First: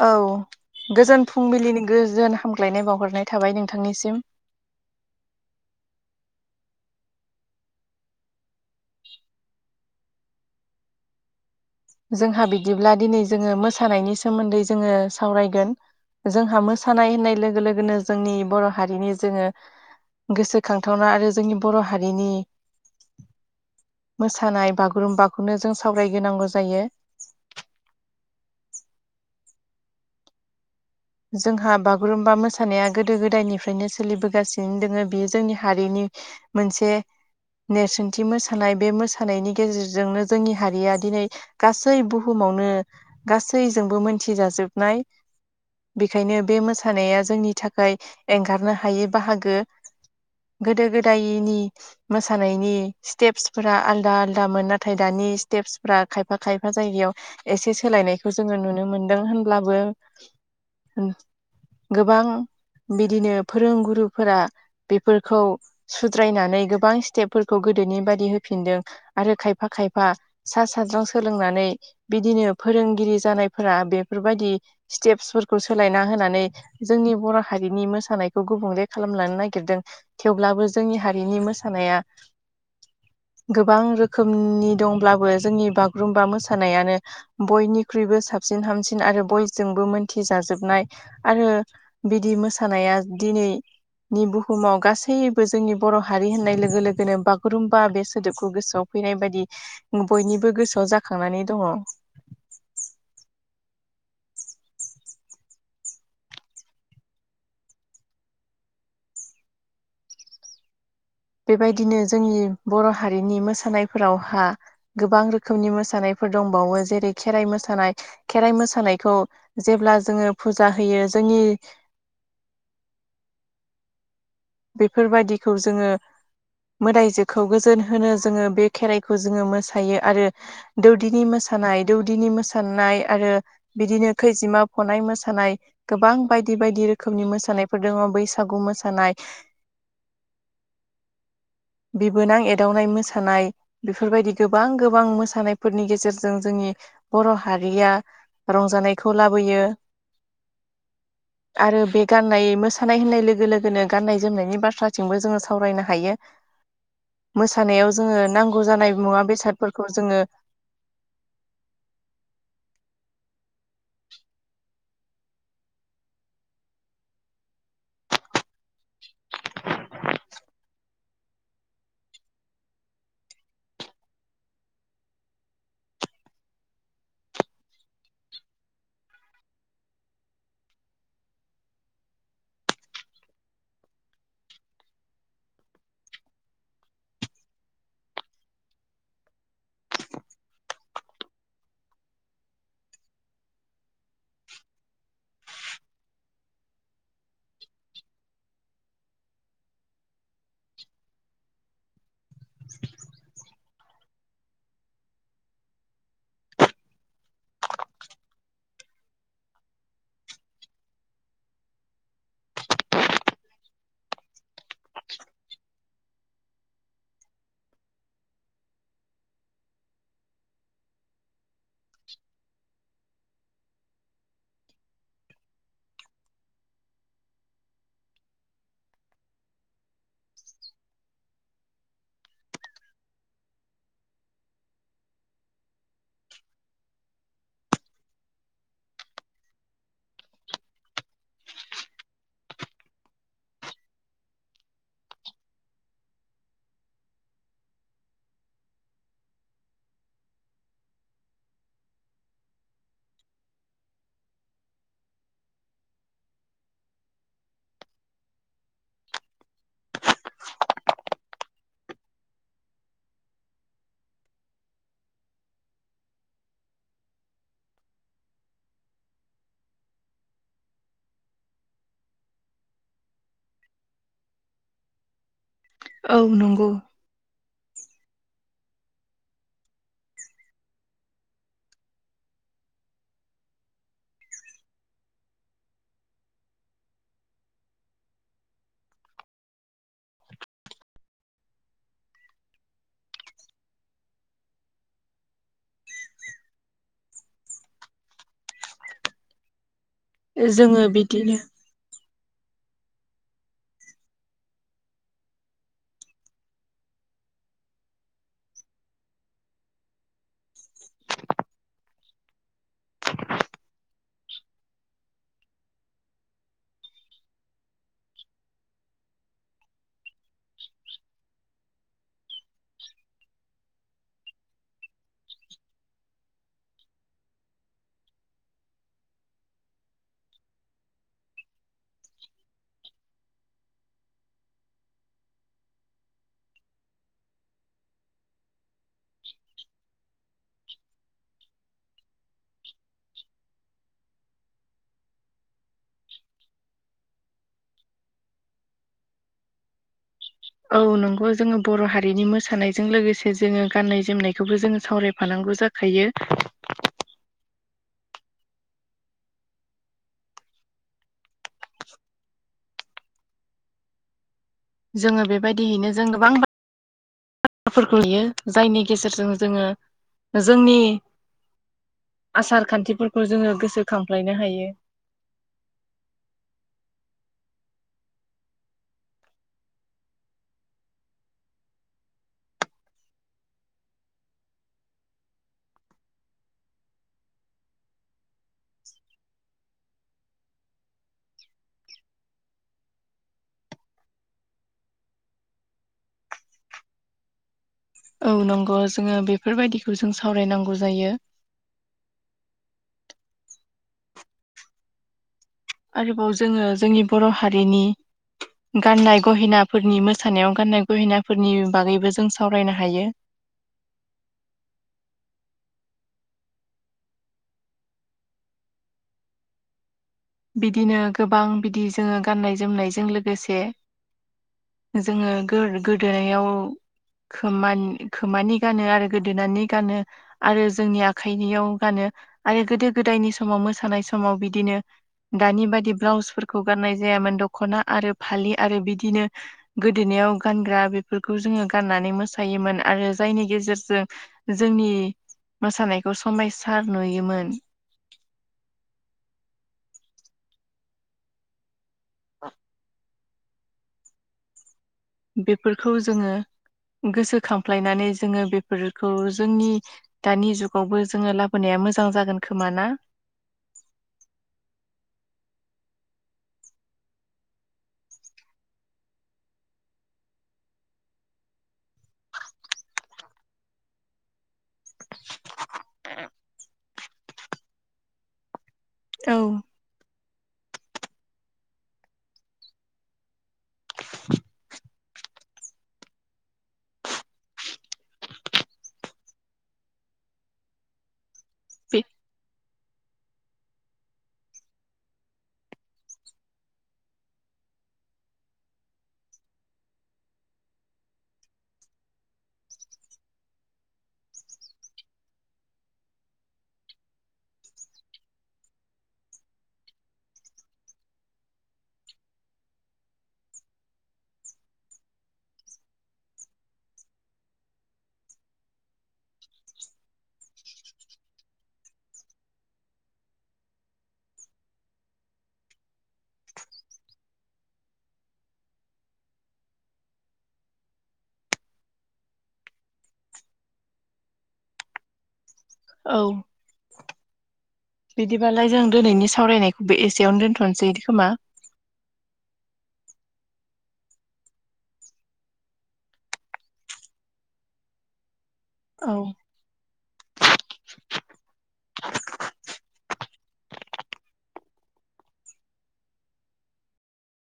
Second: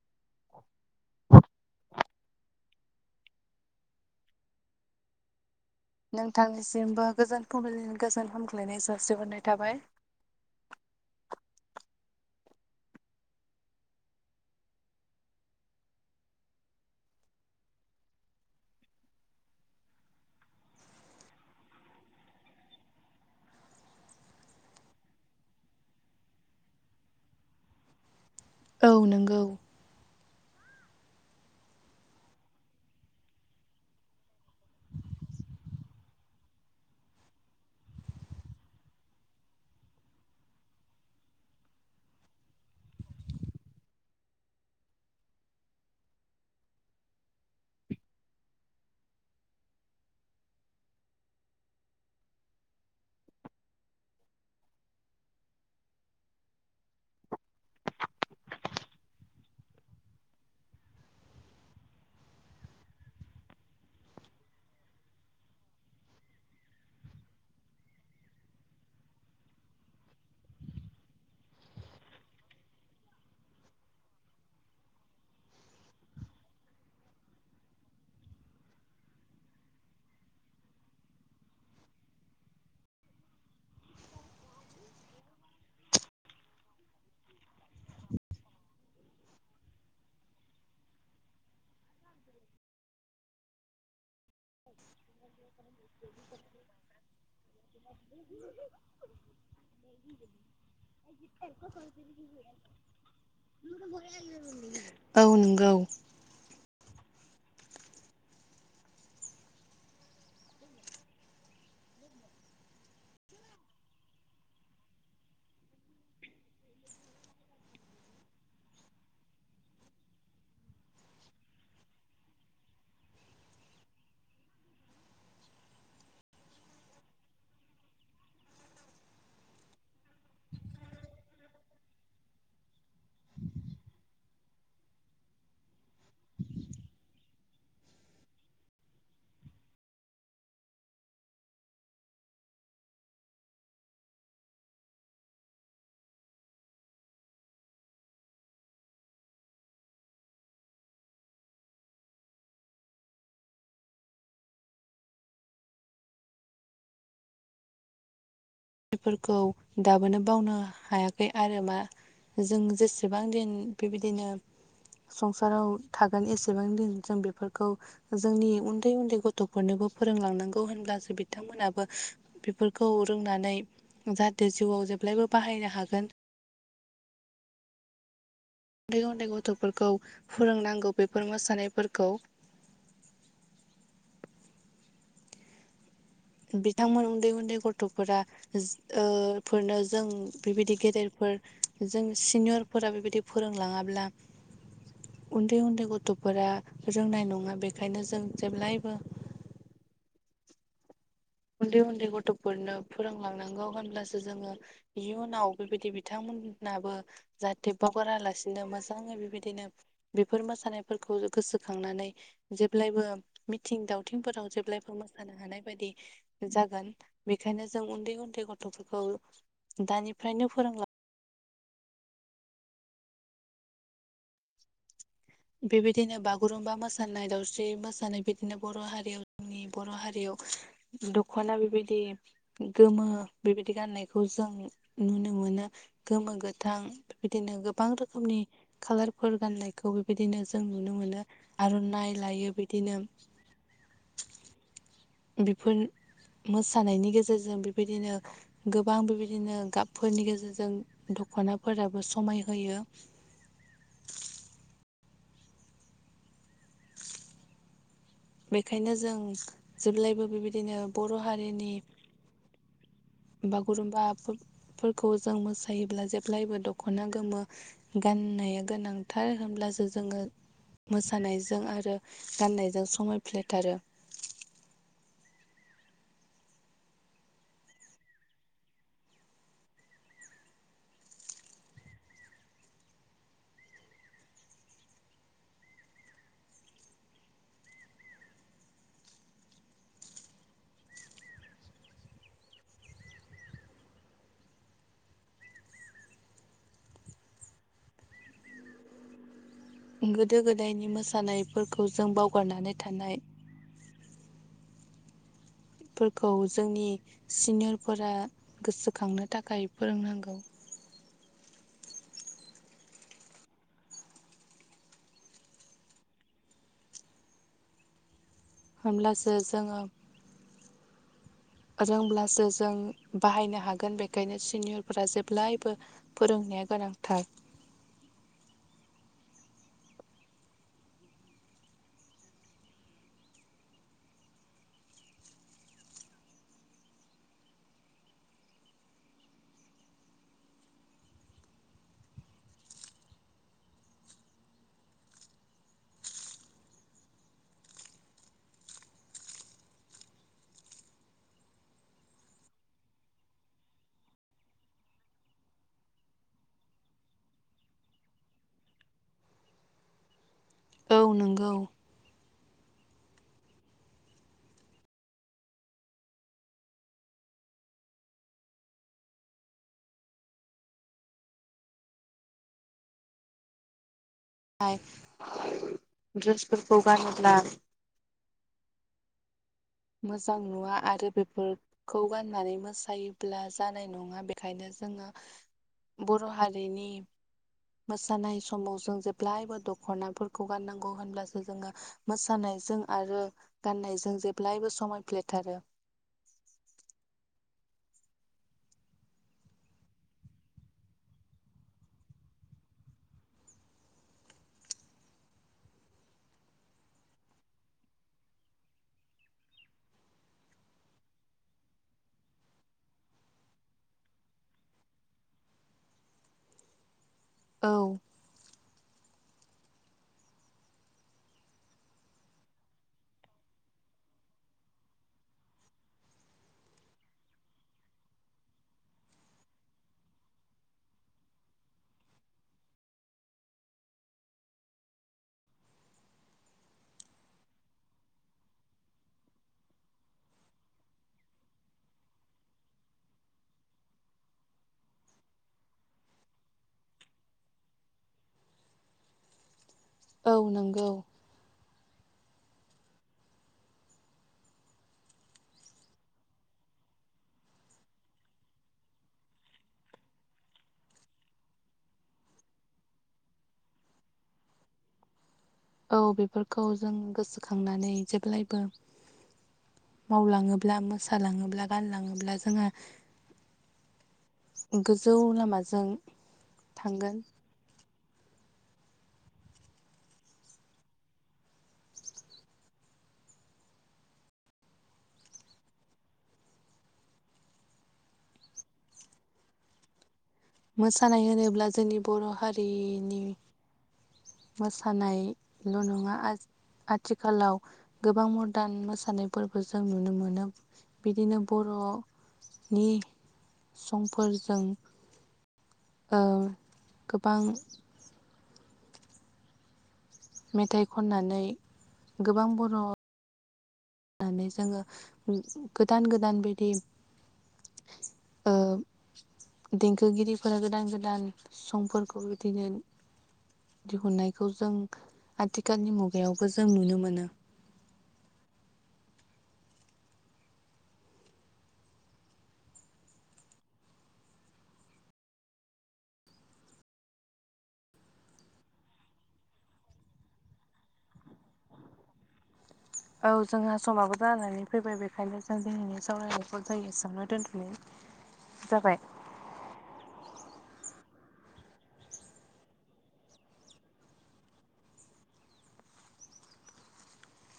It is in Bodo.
औ गोजोन फुंबिलिनि गोजोन हामग्लायनाय बावहरनाय थाबाय नोंथांनिसिम नोंथांनिसिमबो गोजोन फुंबिलिनि गोजोन हामग्लायनाय जासिहरनाय थाबाय। [inaudible] जोंहा बिदिब्ला दिनै जोङो मोसानायनि सोमोन्दै जोङो सावरायगोन। जोंहा मोसानाय होननाय लोगो लोगोनो जोंनि बर' हारिनि जोङो गोसोखांथावना आरो जोंनि बर' हारिनि। मोसानाय बागुरुम्बाखौनो जों सावरायग्रोनांगौ। जायो। औ नंगौ जोंहा बागुरुम्बा मोसानाया गोदो गोदायनिफ्रायनो सोलिबोगासिनो दोङ बियो जोंनि हारिनि। मोनसे नेरसोनथि मोसानाय बे मोसानायनि गेजेरजोंनो जोंनि हारिया दिनै गासै बुहुमाव नो गासैजोंबो मोनथिजाजोबनाय बेखायनो बे मोसानाया जोंनि थाखाय एंगारनो हायै बाहागो गोदो गोदायनि मोसानायनि स्टेप्सफोरा आलदा आलदामोन नाथाय दानि नि स्टेपसफ्रा खायफा खायफा जायगायाव एसे सोलायनायखौ जोङो नुनो मोनदों होनब्लाबो उम गोबां बिदिनो फोरोंगुरुफोरा बेफोरखौ सुद्रायनानै गोबां स्टेपफोरखौ गोदोनि बायदि होफिनदों आरो खायफा खायफा सा साज्रां सोलोंनानै बिदिनो फोरोंगिरि जानायफोरा बेफोरबायदि स्टेपसफोरखौ सोलायना होनानै जोंनि बर' हारिनि मोसानायखौ गुबुंले खालामलानो नागिरदों थेवब्लाबो जोंनि हारिनि मोसानाया [inaudible] गोबां रोखोमनि दंब्लाबो जोंनि बागुरुमबा मोसानायानो बयनिख्रुइबो साब सिन हामसिन आरो बय जोंबो मोनथि जाजोबनाय आरो बिदि मोसानाया दिनै नि बुहुम गा सैबो जोंनि बर' हारि होननाय लोगो लोगोनो बागुरुम्बा बे सोदोबखौ गोसोआव फैनाय बायदि बयनिबो गोसोआव जाखांनानै दङ औ नोंगौ बेबायदिनो जोंनि बर' हारिनि मोसानायफोरावहा गोबां रोखोमनि मोसानाय फोर दंबावो जेरै खेराइ मोसानाय खेराइ मोसानायखौ जेब्ला जोङो फुजा होयो जों नि [inaudible] बेफोरबायदिखौ जोङो मोदायजोखौ गोजोन होनो जोङो बे खेराइखौ जोङो मोसायो आरो दौदिनि मो मोसानाय दौदिनि मोसानाय आरो बिदिनो खैजिमा फनाय मोसानाय गोबां बाय दि बायदि रोखोमनि मोसानायफोर दङ बैसागु मोसानाय [inaudible] बिबोनां एदावनाय मोसानाय बेफोरबायदि गोबां गोबां मोसानायफोरनि गेजेरजों जोंनि बर' हारिया रंजानायखौ लाबोयो। [inaudible] आरो बे गाननाय मोसानाय होननाय लोगो लोगोनो गाननाय जोमनायनि बाथ्राथिंबो जोङो सावरायनो हायो मोसानायाव जोङो नां बेफोरखौ दाबोनो बावनो हायाखै आरो मा जों जेसे बां दिन बेबायदिनो संसाराव थागोन एसेबां दिन जों बेफोरखौ जोंनि उन्दै उन्दै ग थ'फोरनोबो फोरोंलांनांगौ होनब्लासो बिथांमोनहाबो बेफोरखौ रोंनानै जाहाथे जिउआव जेब्लायबो बाहायनो हागोन उन्दै उन्दै गथ'फोरखौ फोरोंनांगौ बेफोर मोसानायफोरखौ [inaudible] बिथांमोन उन्दै उन्दै गथ'फोरा फोरनो जों बेबायदि गेदेरफोर जों सिनियरफोरा बेबायदि फोरोंलाङाब्ला उन्दै उन्दै गथ'फोरा रोंनाय नङा बेखायनो जों जेब्लायबो [inaudible] उन्दै उन्दै गथ'फोरनो फोरोंलांनांगौ होनब्लासो जोङो इयुनाव बेबायदि बिथां मोनाबो जाहाथे बावगारालासिनो मोजाङै बेबायदिनो बेफोर मोसानायफोरखौ गोसोखांनानै जेब्लायबो मिथिं दावथिंफोराव जेब्लायबो मोसानो हानाय बायदि जागोन बेखायनो जों उन्दै उन्दै गथ'फोरखौ दानिफ्रायनो फोरोंला [inaudible] बेबायदिनो बागुरुमबा मोसानाय दाउस्रि मोसानाय बिदिनो बर' हारियाव जोंनि बर' हारियाव दख'ना बेबायदि गोमो बेबायदि गाननायखौ जों नुनो। मोनो गोमो गोथां बेबायदिनो गोबां रोखोमनि खाालारफोर गाननायखौ बिदिनो जों नुनो मोनो आरो नायलायो बिदिनो बेफोर मोसानायनि गेजेरजों बेबायदिनो गोबां बेबायदिनो गाबफोरनि गेजेरजों दख'नाफोराबो समाय होयो। बेखायनो जों जेब्लायबो बेबायदिनो बर' हारिनि बागुरुम्बाफोरखौ जों मोसायोब्ला जेब्लायबो दख'ना गोमो गान होननाया गोनांथार होनब्लासो जोङो मोसानायजों आरो गाननायजों समाय फ्लेथारो। औ नंगौ गोदो जोङो गोदायनि बिदिनो मोसानायफोरखौ जों बावगारनानै थानाय फोरखौ जोंनि सिनियरफोरा गोसोखांनो थाखाय फोरोंनांगौ। [inaudible] हामब्लासो जोङो रोंब्लासो जों बाहायनो हागोन बेखायनो सिनियरफोरा जेब्लायबो फोरों होनाया गोनांथार औ नंगौ जोङो बर' हारिनि मोसानायजों लोगोसे जोङो गाननाय जोमनायखौबो जोङो सावरायफानां गौ जाखायो। [inaudible] औ नंगौ जोङो बेबायदियैनो जों गोबां बा थ्राफोरखौ लायो [unintelligible] जायनि गेजेरजों जोङो जोंनि आसार खान्थिफोरखौ जोङो गोसोखां ड्रेसफोरखौ गानोब्ला मोजां नुवा आरो बेफोरखौ गाननानै मोसायोब्ला जानाय नङा। बेखायनो जोङो बर' हारिनि मोसानाय समाव जों जेब्लायबो दख'नाफोरखौ गाननांगौ होनब्लासो जोङो मोसानाय मोसानाय जों आरो गाननायजों जेब्लायबो समायफ्लेथारो। औ नंगौ जोङो बेफोरबायदिखौ जों सावरायनांगौ जायो। आरोबाव जोङो जोंनि बर' हारिनि गाननाय गहेनाफोरनि मोसानायाव गाननाय गहेनाफोरनि बागैबो जों सावरायनो हायो। [inaudible] औ बिदिनो गोबां बिदि जोङो गाननाय जोमनायजों लोगोसे जोङो गोदोनायाव खोमानि गानो आरो गोदोनानि गानो आरो जोंनि आखाइनियाव गानो आरो गोदो गोदायनि समाव मोसानाय समाव बिदिनो दानि बादि ब्लाउसफोरखौ गाननाय जायामोन दख'ना आरो फालि आरो बिदिनो गोदोनायाव गानग्रा बेफोरखौ जोङो गाननानै मोसायोमोन आरो जायनि गेजेरजों जोंनि मोसानायखौ समायसार नुयोमोन। औ नंगौ ब [unintelligible] बेफोरखौ जोङो गोसोखांफ्लायनानै जोङो बेफोरखौ जोंनि दानि जुगावबो जोङो लाबोनाया मोजां जागोन खोमा ना? [inaudible] औ बेफोरखौ जों गोसोखांनानै जेब्लायबो मावलाङोब्ला मोसालाङोब्ला गानलाङोब्ला जोङो गोजौ लामाजों थांगोन औ मोसानाय होनोब्ला जोंनि बे बर' हारिनि मोसानायल' नङा आ आथिखालाव गोबां मरदान मोसानायफोरबो जों नुनो मोनो बिदिनो बर'नि संफोरजों ओ गोबां मेथाइ खननानै गोबां बर' होननानै जोङो गोदान गोदान बिदि ओ देंखोगिरिफोरा गोदान गोदान संफोरखौ बिदिनो दिहुननायखौ जों आथिखालनि मुगायावबो जों नुनो मोनो [inaudible] औ बिदिबालाय जों दिनैनि सावरायनायखौबो एसेयावनो दोनथ'नोसै खोमा [inaudible] औ जोंहा समाबो जानानै फैबाय बेखायनो जों दिनैनि सावरायनायखौ जों इसेयावनो दोन्थ'नाय जाबाय औ